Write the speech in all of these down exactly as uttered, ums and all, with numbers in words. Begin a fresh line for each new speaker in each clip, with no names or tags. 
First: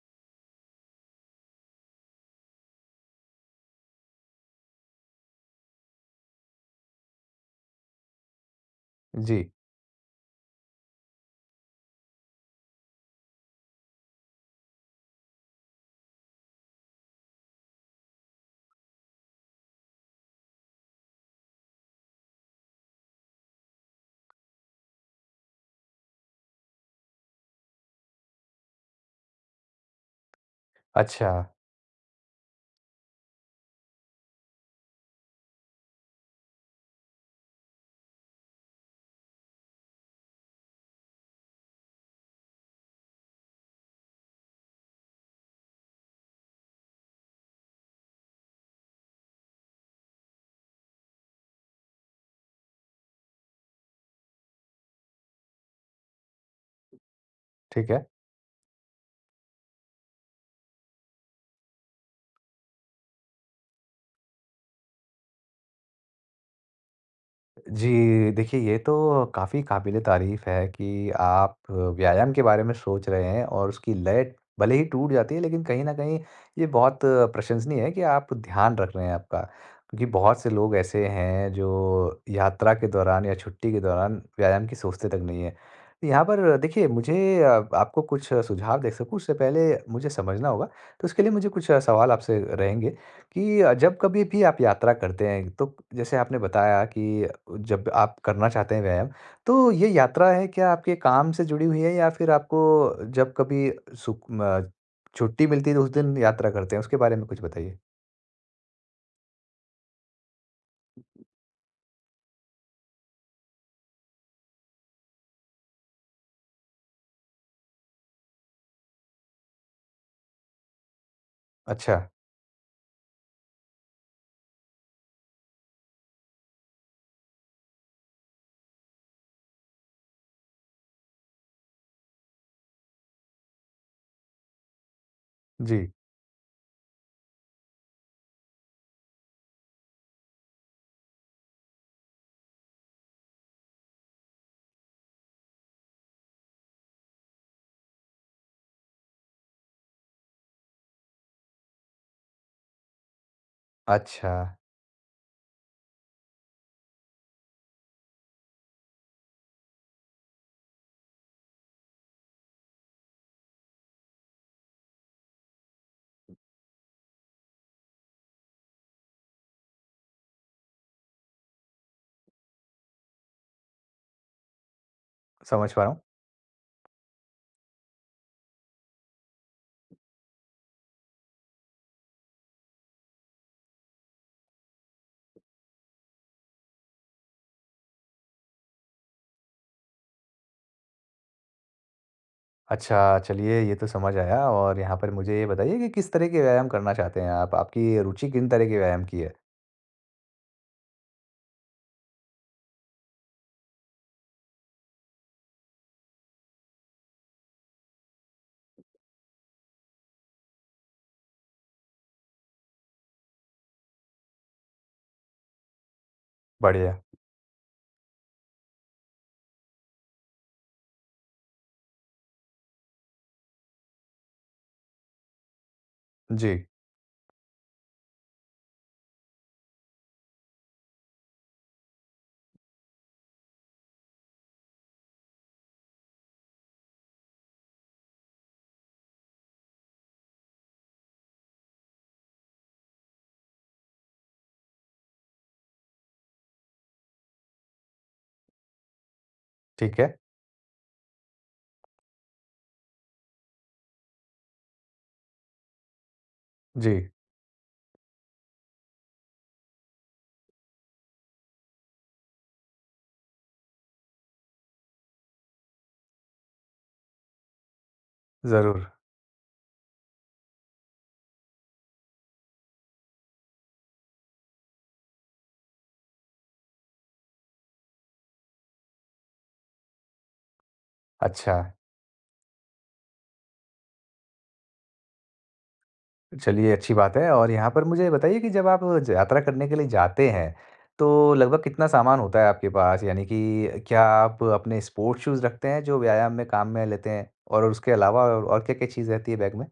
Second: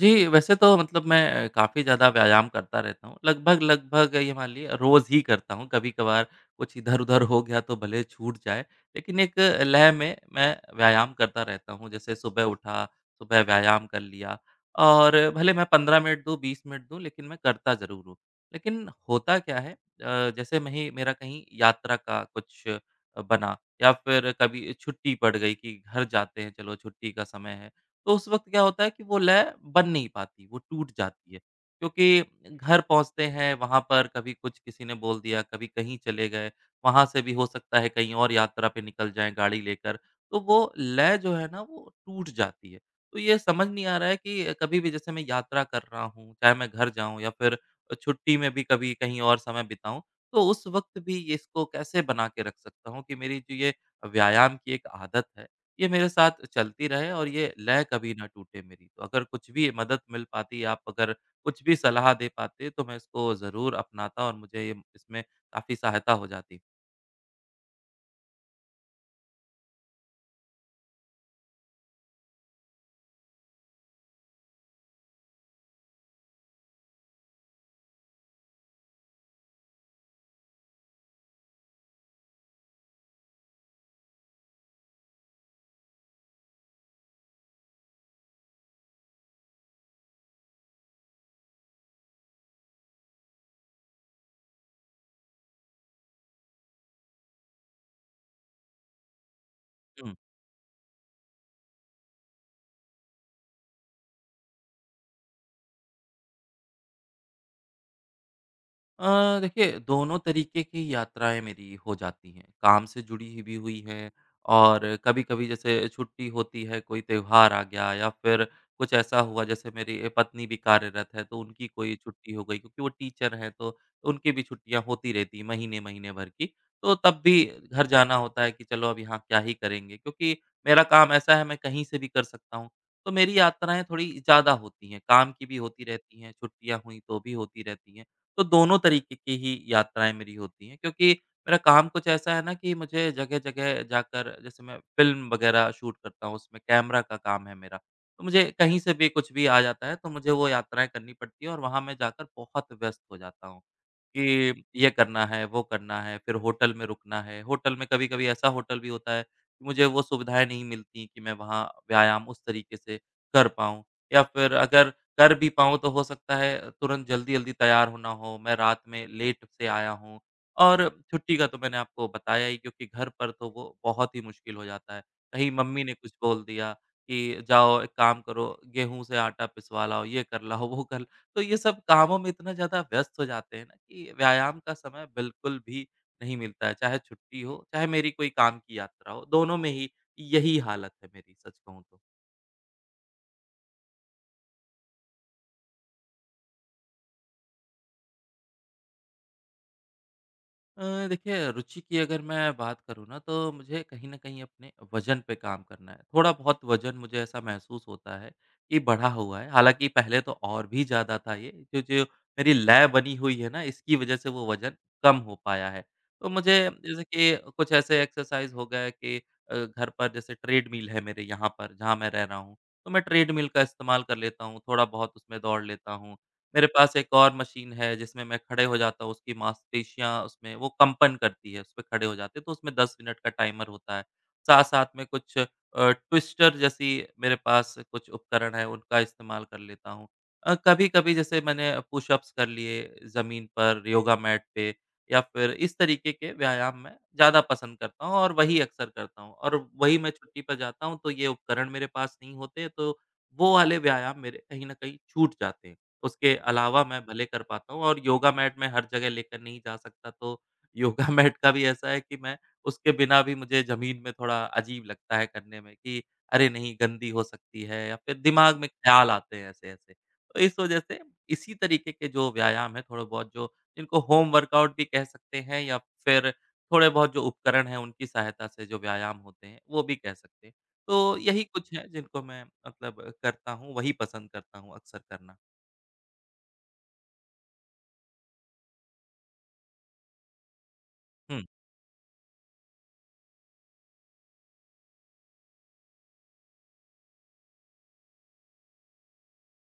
जी, वैसे तो मतलब मैं काफ़ी ज़्यादा व्यायाम करता रहता हूँ। लगभग-लगभग ये मान लिए रोज़ ही करता हूँ, कभी-कभार कुछ इधर-उधर हो गया तो भले छूट जाए, लेकिन एक
जी,
लय में मैं व्यायाम करता रहता हूँ। जैसे सुबह उठा, सुबह व्यायाम कर लिया और भले मैं पंद्रह मिनट दूँ, बीस मिनट दूँ लेकिन मैं करता ज़रूर हूँ। लेकिन होता क्या है अ, जैसे मैं ही मेरा कहीं यात्रा का कुछ बना या फिर कभी छुट्टी पड़ गई कि घर जाते हैं, चलो छुट्टी का समय है तो उस वक़्त क्या होता है कि वो लय बन नहीं पाती, वो टूट
अच्छा,
जाती है। क्योंकि घर पहुँचते हैं, वहाँ पर कभी कुछ किसी ने बोल दिया, कभी कहीं चले गए, वहाँ से भी हो सकता है कहीं और यात्रा पे निकल जाएँ गाड़ी लेकर, तो वो लय जो है ना वो टूट जाती है। तो ये समझ नहीं आ रहा है कि कभी भी जैसे मैं यात्रा कर रहा हूँ, चाहे मैं घर जाऊँ या फिर छुट्टी में भी कभी कहीं और समय बिताऊँ, तो उस वक़्त भी ये इसको कैसे बना के रख सकता हूँ कि मेरी जो ये व्यायाम की एक आदत है, ये मेरे साथ चलती रहे और ये लय
ठीक है।
कभी ना टूटे मेरी। तो अगर कुछ भी मदद मिल पाती, आप अगर कुछ भी सलाह दे पाते, तो मैं इसको ज़रूर अपनाता और मुझे ये इसमें काफ़ी सहायता हो जाती।
जी, देखिए ये तो काफ़ी काबिल-ए-तारीफ़ है कि आप व्यायाम के बारे में सोच रहे हैं और उसकी लय भले ही टूट जाती है, लेकिन कहीं न कहीं ये बहुत प्रशंसनीय है कि आप ध्यान रख रहे हैं आपका। क्योंकि बहुत से लोग ऐसे हैं जो यात्रा के दौरान या छुट्टी के दौरान व्यायाम की सोचते तक नहीं हैं। यहाँ पर देखिए मुझे अ, आपको कुछ सुझाव दे सकूँ, उससे पहले मुझे समझना होगा, तो उसके लिए मुझे कुछ सवाल आपसे रहेंगे। कि अ, जब कभी भी आप यात्रा करते हैं, तो जैसे आपने बताया कि जब आप करना चाहते हैं व्यायाम, तो ये
हुँ।
यात्रा है क्या आपके काम से जुड़ी हुई है, या फिर आपको जब कभी सुक म छुट्टी मिलती है तो उस दिन यात्रा करते हैं? उसके बारे में कुछ बताइए?
अ, देखिए दोनों तरीके की यात्राएँ मेरी हो जाती हैं, काम से जुड़ी ही भी हुई हैं और कभी-कभी जैसे छुट्टी होती है, कोई त्योहार आ गया या फिर कुछ ऐसा हुआ, जैसे मेरी अ, पत्नी भी कार्यरत है तो उनकी कोई
अच्छा,
छुट्टी हो गई क्योंकि वो टीचर हैं, तो उनकी भी छुट्टियाँ होती रहती हैं, महीने, महीने भर की। तो तब भी घर जाना होता है कि चलो अब यहाँ क्या ही करेंगे, क्योंकि मेरा काम ऐसा है, मैं कहीं से भी कर सकता हूँ। तो मेरी यात्राएँ थोड़ी ज़्यादा होती हैं, काम की भी
जी।
होती रहती हैं, छुट्टियाँ हुई तो भी होती रहती हैं। तो दोनों तरीके की ही यात्राएँ मेरी होती हैं, क्योंकि मेरा काम कुछ ऐसा है ना कि मुझे जगह-जगह जाकर, जैसे मैं फ़िल्म वगैरह शूट करता हूँ, उसमें कैमरा का काम है मेरा। तो मुझे कहीं से भी कुछ भी आ जाता है, तो मुझे वो यात्राएँ करनी पड़ती हैं और वहाँ मैं जाकर बहुत व्यस्त हो जाता हूँ।
अच्छा,
कि ये करना है, वो करना है, फिर होटल में रुकना है। होटल में कभी-कभी ऐसा होटल भी होता है कि मुझे वो सुविधाएँ नहीं मिलती कि मैं वहाँ व्यायाम उस तरीके से कर पाऊँ, या फिर अगर कर भी पाऊँ तो हो सकता है तुरंत जल्दी-जल्दी तैयार होना हो, मैं रात में लेट से आया हूँ। और छुट्टी का तो मैंने आपको बताया ही, क्योंकि घर पर तो वो बहुत ही मुश्किल हो जाता है। कहीं
समझ पा
मम्मी
रहा
ने
हूँ।
कुछ बोल दिया कि जाओ एक काम करो, गेहूँ से आटा पिसवा लाओ, ये कर लाओ, वो कर तो ये सब कामों में इतना ज़्यादा व्यस्त हो जाते हैं ना कि व्यायाम का समय बिल्कुल भी नहीं मिलता है, चाहे छुट्टी हो, चाहे मेरी कोई काम की यात्रा हो, दोनों में ही यही हालत है मेरी, सच कहूँ तो।
अच्छा, चलिए ये तो समझ आया। और यहाँ पर मुझे ये बताइए कि किस तरह के व्यायाम करना चाहते हैं आप? आपकी रुचि किन तरह के व्यायाम की है?
अ, देखिए रुचि की अगर मैं बात करूँ ना, तो मुझे कहीं न कहीं अपने वज़न पे काम करना है। थोड़ा बहुत वज़न मुझे ऐसा महसूस होता है कि बढ़ा हुआ है। हालाँकि पहले तो और भी ज़्यादा था ये, जो जो मेरी लय बनी हुई है ना, इसकी वज़ह से वो वज़न कम हो पाया है। तो मुझे
बढ़िया।
जैसे कि कुछ ऐसे एक्सरसाइज़ हो गए कि अ, घर पर जैसे ट्रेडमिल है मेरे यहाँ पर, जहाँ मैं रह रहा हूँ, तो मैं ट्रेडमिल का इस्तेमाल कर लेता हूँ, थोड़ा बहुत उसमें दौड़ लेता हूँ। मेरे
जी,
पास एक और मशीन है, जिसमें मैं खड़े हो जाता हूँ, उसकी मांसपेशियाँ उसमें वो कंपन करती है, उसपे खड़े हो जाते हैं, तो उसमें दस मिनट का टाइमर होता है। साथ-साथ में कुछ अ, ट्विस्टर जैसी मेरे पास कुछ उपकरण है, उनका इस्तेमाल कर लेता हूँ। अ, कभी-कभी जैसे मैंने पुशअप्स कर लिए ज़मीन पर, योगा मैट पे, या फिर इस तरीके के व्यायाम मैं ज़्यादा पसंद करता हूँ और वही अक्सर करता हूँ, और वही
ठीक
मैं
है।
छुट्टी पर जाता हूँ, तो ये उपकरण मेरे पास नहीं होते, तो वो वाले व्यायाम मेरे कहीं न कहीं छूट जाते हैं। उसके अलावा
जी,
मैं भले कर पाता हूँ, और योगा मैट मैं हर जगह लेकर नहीं जा सकता, तो योगा मैट का भी ऐसा है कि मैं उसके बिना भी, मुझे ज़मीन में थोड़ा अजीब लगता है करने में कि अरे नहीं, गंदी हो सकती है, या फिर दिमाग में
ज़रूर।
ख़्याल आते हैं ऐसे-ऐसे। तो इस वजह से इसी तरीके के जो व्यायाम हैं थोड़े बहुत, जो, इनको होम वर्कआउट भी कह सकते हैं, या फिर थोड़े बहुत जो उपकरण हैं, उनकी सहायता से जो व्यायाम होते हैं, वो भी कह सकते हैं। तो यही
अच्छा।
कुछ है जिनको मैं मतलब करता हूँ, वही पसंद करता हूँ अक्सर करना।
चलिए, अच्छी बात है। और यहाँ पर मुझे बताइए कि जब आप यात्रा करने के लिए जाते हैं, तो
हुँ।
लगभग कितना सामान होता है आपके पास? यानी कि क्या आप अपने स्पोर्ट्स शूज़ रखते हैं, जो व्यायाम में काम में लेते हैं? और उसके अलावा और और क्या-क्या चीज़ रहती है बैग में?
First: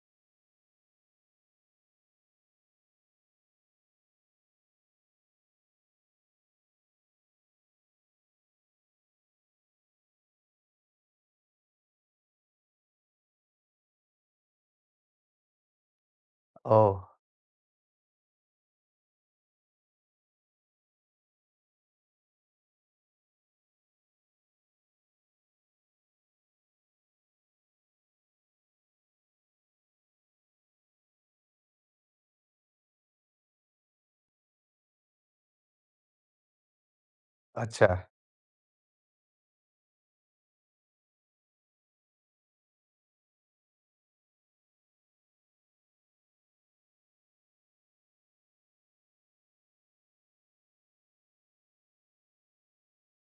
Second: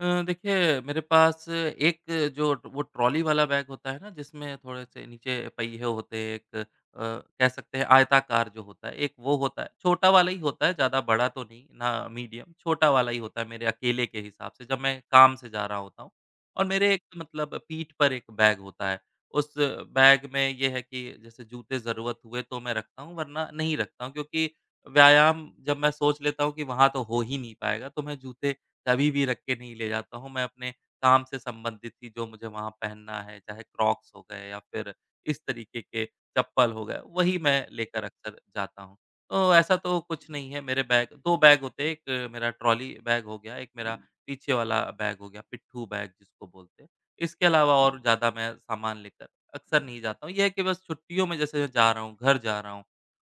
अ, देखिए मेरे पास एक जो ट- वो ट्रॉली वाला बैग होता है ना, जिसमें थोड़े से नीचे पहिए होते हैं, एक अ, कह सकते हैं आयताकार जो होता है, एक वो होता है, छोटा वाला ही होता है, ज़्यादा बड़ा तो नहीं ना, मीडियम, छोटा वाला ही होता है, मेरे अकेले के हिसाब से जब मैं काम से जा रहा होता हूँ। और मेरे
ओह!
एक मतलब पीठ पर एक बैग होता है। उस बैग में ये है कि जैसे जूते ज़रूरत हुए तो मैं रखता हूँ, वरना नहीं रखता हूँ, क्योंकि व्यायाम जब मैं सोच लेता हूँ कि वहाँ तो हो ही नहीं पाएगा, तो मैं जूते कभी भी रख के नहीं ले जाता हूँ। मैं अपने काम से संबंधित ही जो मुझे वहाँ पहनना है, चाहे क्रॉक्स हो गए या फिर इस तरीके के चप्पल हो गए, वही मैं
अच्छा,
लेकर अक्सर जाता हूँ। तो ऐसा तो कुछ नहीं है, मेरे बैग दो बैग होते हैं, एक मेरा ट्रॉली बैग हो गया, एक मेरा पीछे वाला बैग हो गया, पिट्ठू बैग जिसको बोलते हैं। इसके अलावा और ज़्यादा मैं सामान लेकर अक्सर नहीं जाता हूँ। ये है कि बस छुट्टियों में जैसे मैं जा रहा हूँ, घर जा रहा हूँ,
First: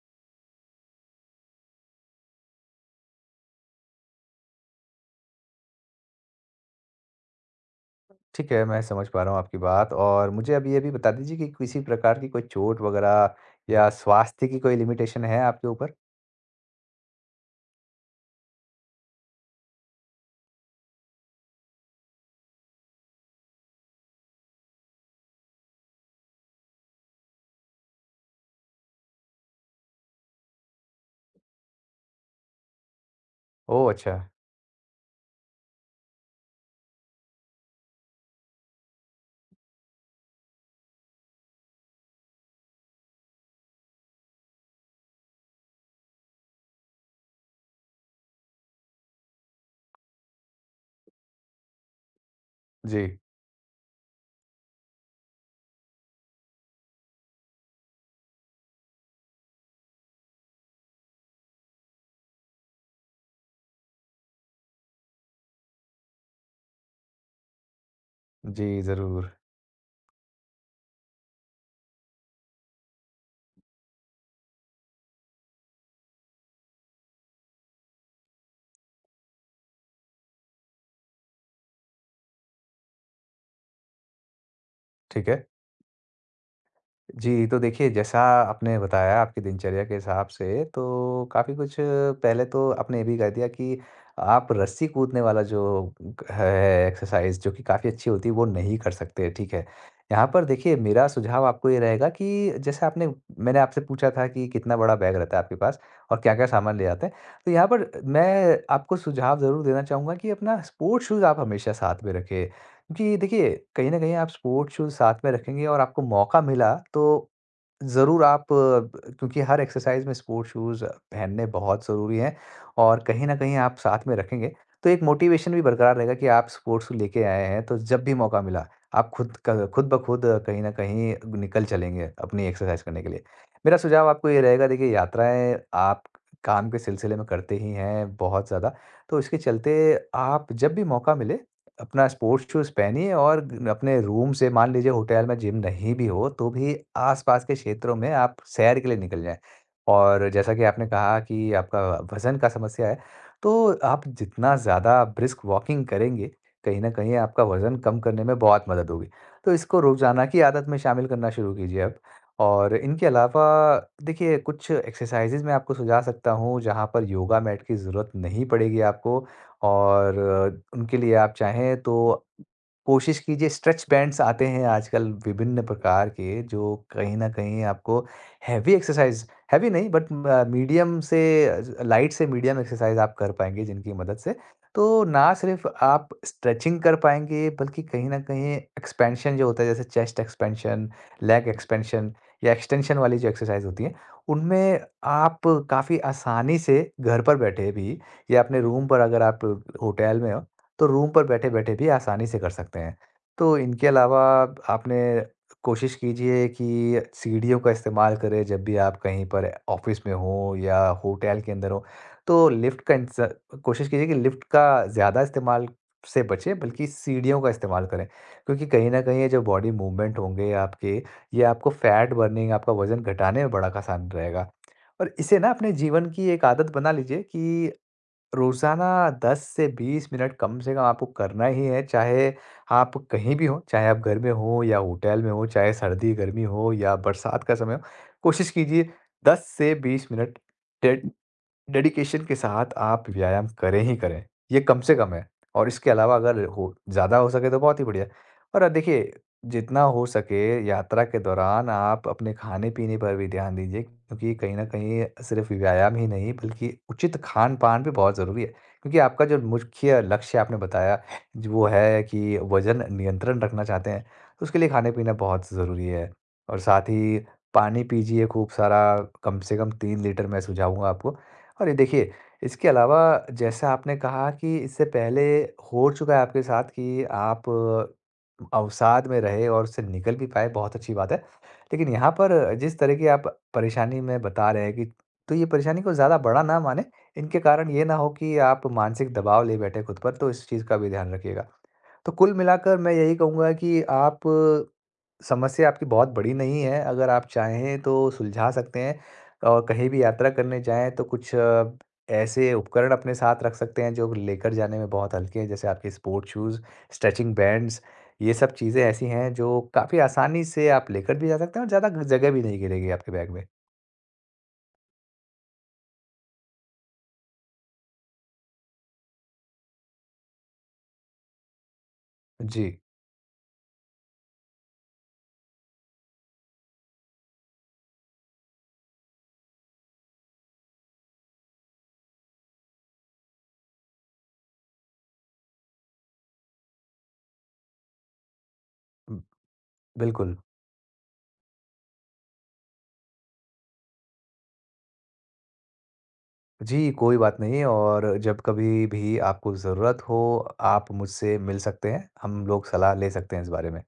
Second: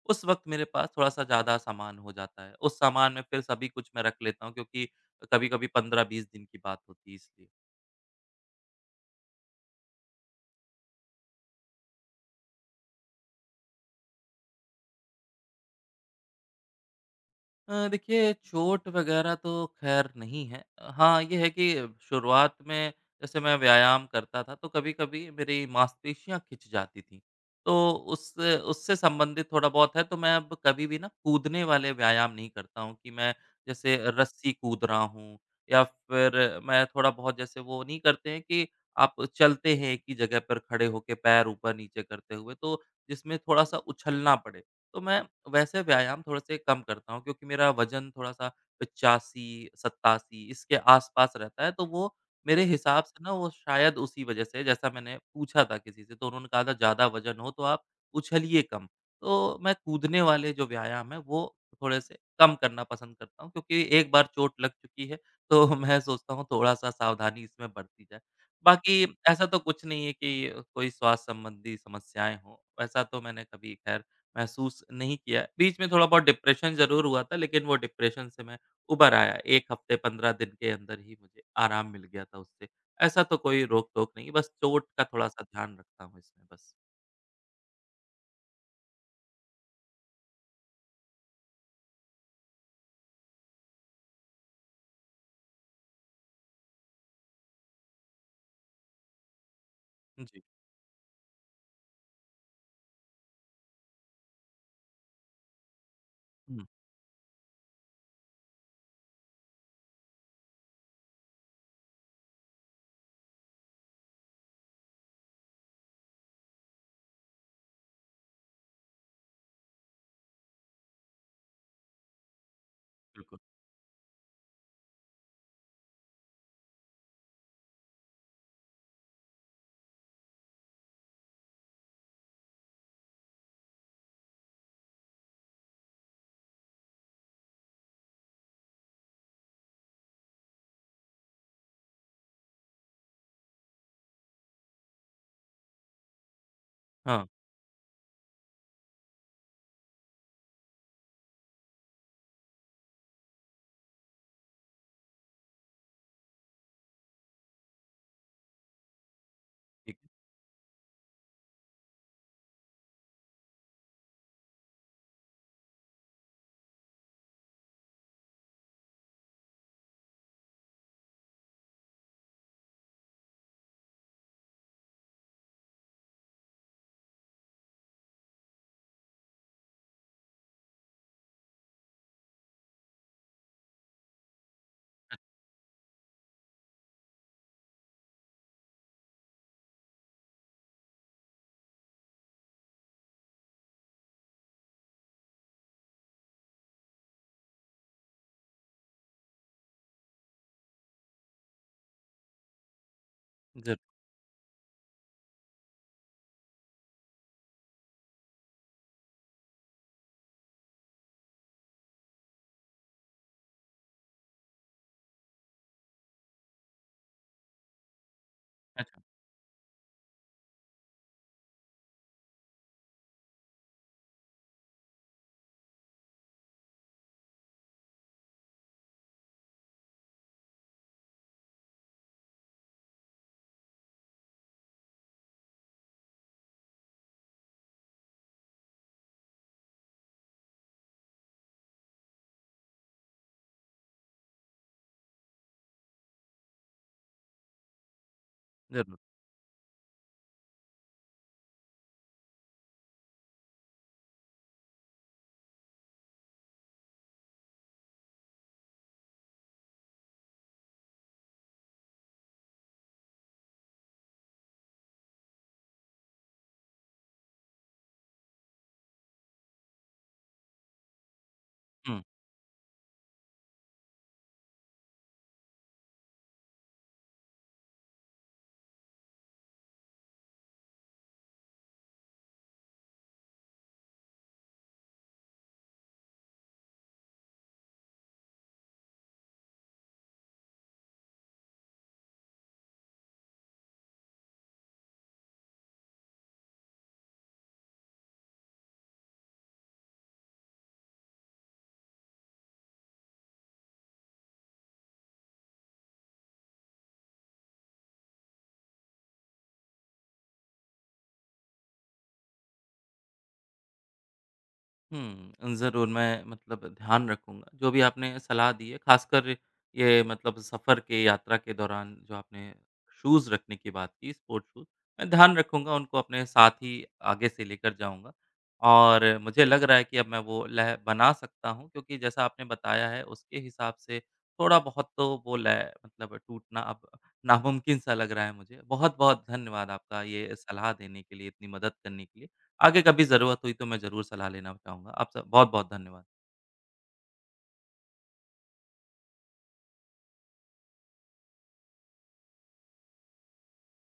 उस वक़्त मेरे पास थोड़ा-सा ज़्यादा सामान हो जाता है। उस सामान में फिर सभी कुछ मैं रख लेता हूँ, क्योंकि कभी-कभी पंद्रह बीस दिन की बात होती है इसलिए।
ठीक है, मैं समझ पा रहा हूँ आपकी बात। और मुझे अब ये भी बता दीजिए कि किसी प्रकार की कोई चोट वगैरह या स्वास्थ्य की कोई लिमिटेशन है आपके ऊपर?
अ, देखिए चोट वगैरह तो ख़ैर नहीं है। हाँ, ये है कि शुरुआत में जैसे मैं व्यायाम करता था, तो कभी-कभी मेरी मांसपेशियाँ खिंच जाती थीं। तो उस उससे संबंधित थोड़ा बहुत है, तो मैं अब कभी भी ना कूदने वाले व्यायाम नहीं करता हूँ कि मैं
ओह!
जैसे
अच्छा।
रस्सी कूद रहा हूँ, या फिर मैं थोड़ा बहुत जैसे वो नहीं करते हैं कि आप चलते हैं एक ही जगह पर खड़े होके पैर ऊपर-नीचे करते हुए, तो जिसमें थोड़ा-सा उछलना पड़े। तो मैं वैसे व्यायाम थोड़े-से कम करता हूँ, क्योंकि मेरा वज़न थोड़ा-सा पचासी से सतासी इसके आस-पास रहता है, तो वो मेरे हिसाब
जी।
से ना वो शायद उसी वज़ह से, जैसा मैंने पूछा था किसी से तो उन्होंने कहा था, ज़्यादा वज़न हो तो आप उछलिए कम। तो मैं कूदने वाले जो व्यायाम है, वो थोड़े-से कम करना पसंद करता हूँ, क्योंकि एक बार चोट लग चुकी है तो मैं सोचता हूँ थोड़ा-सा सावधानी इसमें बरती जाए।
जी,
बाकी
ज़रूर।
ऐसा तो कुछ नहीं है कि कोई स्वास्थ्य संबंधी समस्याएँ हों, वैसा तो मैंने कभी खैर महसूस नहीं किया। बीच में थोड़ा बहुत डिप्रेशन ज़रूर हुआ था, लेकिन वो डिप्रेशन से मैं उभर आया। एक हफ़्ते पंद्रह दिन के अंदर ही मुझे आराम मिल गया था उससे। ऐसा तो कोई रोक-टोक नहीं, बस चोट का
ठीक
थोड़ा-सा
है।
ध्यान रखता हूँ इसमें बस।
जी, तो देखिए, जैसा आपने बताया, आपकी दिनचर्या के हिसाब से तो काफ़ी कुछ पहले तो आपने ये भी कह दिया कि आप रस्सी कूदने वाला जो है, एक्सरसाइज़ जो कि काफ़ी अच्छी होती है, वो नहीं कर सकते, ठीक है। यहाँ
जी।
पर देखिए, मेरा सुझाव आपको ये रहेगा कि जैसे आपने मैंने आपसे पूछा था कि कितना बड़ा बैग रहता है आपके पास और क्या-क्या
हुँ,
सामान ले जाते हैं। तो यहाँ पर मैं आपको सुझाव ज़रूर देना चाहूँगा कि अपना स्पोर्ट्स शूज़ आप हमेशा साथ में रखें, क्योंकि देखिए, कहीं न कहीं आप स्पोर्ट्स शूज़ साथ में रखेंगे और आपको मौका मिला तो ज़रूर आप अ, क्योंकि हर एक्सरसाइज़ में स्पोर्ट्स शूज़ पहनने बहुत ज़रूरी हैं, और कहीं न
बिल्कुल।
कहीं आप साथ में रखेंगे, तो एक मोटिवेशन भी बरकरार रहेगा कि आप स्पोर्ट्स शू लेके आए हैं, तो जब भी मौका मिला, आप खुद क खुद ब खुद कहीं न कहीं निकल चलेंगे अपनी एक्सरसाइज़ करने के लिए। मेरा सुझाव आपको ये रहेगा, देखिए, यात्राएँ आप काम के सिलसिले में करते ही हैं बहुत ज़्यादा, तो इसके चलते आप जब भी मौका मिले, अपना स्पोर्ट्स शूज़ पहनिए और अपने रूम से, मान लीजिए होटल में जिम नहीं भी हो, तो भी
हाँ,
आस-पास के क्षेत्रों में आप सैर के लिए निकल जाएँ। और जैसा कि आपने कहा कि आपका वज़न का समस्या है, तो आप जितना ज़्यादा ब्रिस्क वॉकिंग करेंगे, कहीं न कहीं आपका वज़न कम करने में बहुत मदद होगी। तो इसको
ठीक है।
रोज़ाना की आदत में शामिल करना शुरू कीजिए आप। और इनके अलावा देखिए, कुछ एक्सरसाइज़ेज़ मैं आपको सुझा सकता हूँ, जहाँ पर योगा मैट की ज़रूरत नहीं पड़ेगी आपको। और अ, उनके लिए आप चाहें तो कोशिश कीजिए, स्ट्रेच बैंड्स आते हैं आजकल विभिन्न प्रकार के, जो कहीं न कहीं आपको हैवी एक्सरसाइज़, हैवी नहीं, बट अ, मीडियम से, लाइट से मीडियम एक्सरसाइज़ आप कर पाएँगे जिनकी मदद से। तो ना सिर्फ़ आप स्ट्रेचिंग कर पाएँगे, बल्कि कहीं न कहीं एक्सपेंशन जो होता है, जैसे चेस्ट एक्सपेंशन, लेग एक्सपेंशन या एक्सटेंशन वाली जो एक्सरसाइज़ होती हैं, उनमें आप काफ़ी आसानी से घर पर बैठे भी, या अपने रूम पर, अगर आप होटल में हो, तो रूम पर बैठे-बैठे भी आसानी से कर सकते हैं। तो
ज़रूर।
इनके अलावा आपने, कोशिश कीजिए कि सीढ़ियों का इस्तेमाल करें जब भी आप कहीं पर ऑफ़िस में हो या होटल के अंदर हो। तो लिफ्ट का इंस कोशिश कीजिए कि लिफ्ट का ज़्यादा इस्तेमाल से बचें, बल्कि सीढ़ियों का इस्तेमाल करें। क्योंकि कहीं
अच्छा,
न कहीं ये जो बॉडी मूवमेंट होंगे आपके, ये आपको फैट बर्निंग, आपका वज़न घटाने में बड़ा आसान रहेगा। और इसे ना, अपने जीवन की एक आदत बना लीजिए कि रोज़ाना दस से बीस मिनट कम से कम आपको करना ही है, चाहे आप कहीं भी हों, चाहे आप घर में हों या होटल में हों, चाहे सर्दी-गर्मी हो या बरसात का समय हो, कोशिश कीजिए दस से बीस मिनट डेड डेडिकेशन के साथ आप व्यायाम करें ही करें, ये कम से कम है, और इसके अलावा अगर हो, ज़्यादा हो सके तो बहुत ही बढ़िया। और अ,
ज़रूर।
देखिए, जितना हो सके यात्रा के दौरान आप अपने खाने-पीने पर भी ध्यान दीजिए, क्योंकि कहीं न कहीं सिर्फ़ व्यायाम ही नहीं, बल्कि उचित खान-पान भी बहुत ज़रूरी है। क्योंकि आपका जो मुख्य लक्ष्य आपने बताया, जो वो है कि वज़न नियंत्रण रखना चाहते हैं, तो उसके लिए खाना-पीना बहुत ज़रूरी है। और साथ ही पानी पीजिए खूब सारा, कम से कम तीन लीटर मैं सुझाऊँगा आपको। अरे
हुँ।
देखिए, इसके अलावा जैसा आपने कहा कि इससे पहले हो चुका है आपके साथ, कि आप अ, अवसाद में रहे और उससे निकल भी पाए, बहुत अच्छी बात है। लेकिन यहाँ पर जिस तरह की आप परेशानी में बता रहे हैं कि, तो ये परेशानी को ज़्यादा बड़ा ना मानें, इनके कारण ये ना हो कि आप मानसिक दबाव ले बैठे खुद पर, तो इस चीज़ का भी ध्यान रखिएगा। तो कुल मिलाकर मैं यही कहूँगा कि आप, समस्या आपकी बहुत बड़ी नहीं है, अगर आप चाहें तो सुलझा सकते हैं। और कहीं भी यात्रा करने जाएँ तो कुछ अ, ऐसे उपकरण अपने साथ रख सकते हैं जो लेकर जाने में बहुत हल्के हैं, जैसे आपके स्पोर्ट शूज़, स्ट्रेचिंग बैंड्स, ये सब चीज़ें ऐसी हैं जो काफ़ी आसानी से आप लेकर भी जा सकते हैं और ज़्यादा जगह भी नहीं घेरेगी आपके बैग में।
हुँ, ज़रूर मैं मतलब ध्यान रखूँगा, जो भी आपने सलाह दी है, ख़ासकर ये मतलब सफ़र के यात्रा के दौरान जो आपने
जी,
शूज़ रखने की बात की, स्पोर्ट शूज़, मैं ध्यान रखूँगा, उनको अपने साथ ही आगे से लेकर जाऊँगा। और मुझे लग रहा है कि अब मैं वो लय बना सकता हूँ, क्योंकि जैसा आपने बताया है, उसके हिसाब से थोड़ा-बहुत तो वो लय मतलब टूटना अब नामुमकिन सा लग रहा है मुझे। बहुत-बहुत धन्यवाद आपका, ये
बिल्कुल।
सलाह देने के लिए, इतनी मदद करने के लिए। आगे कभी ज़रूरत हुई तो मैं ज़रूर सलाह लेना चाहूँगा। आपसे बहुत-बहुत धन्यवाद।
जी, कोई बात नहीं। और जब कभी भी आपको ज़रूरत हो, आप मुझसे मिल सकते हैं। हम लोग सलाह ले सकते हैं इस बारे में।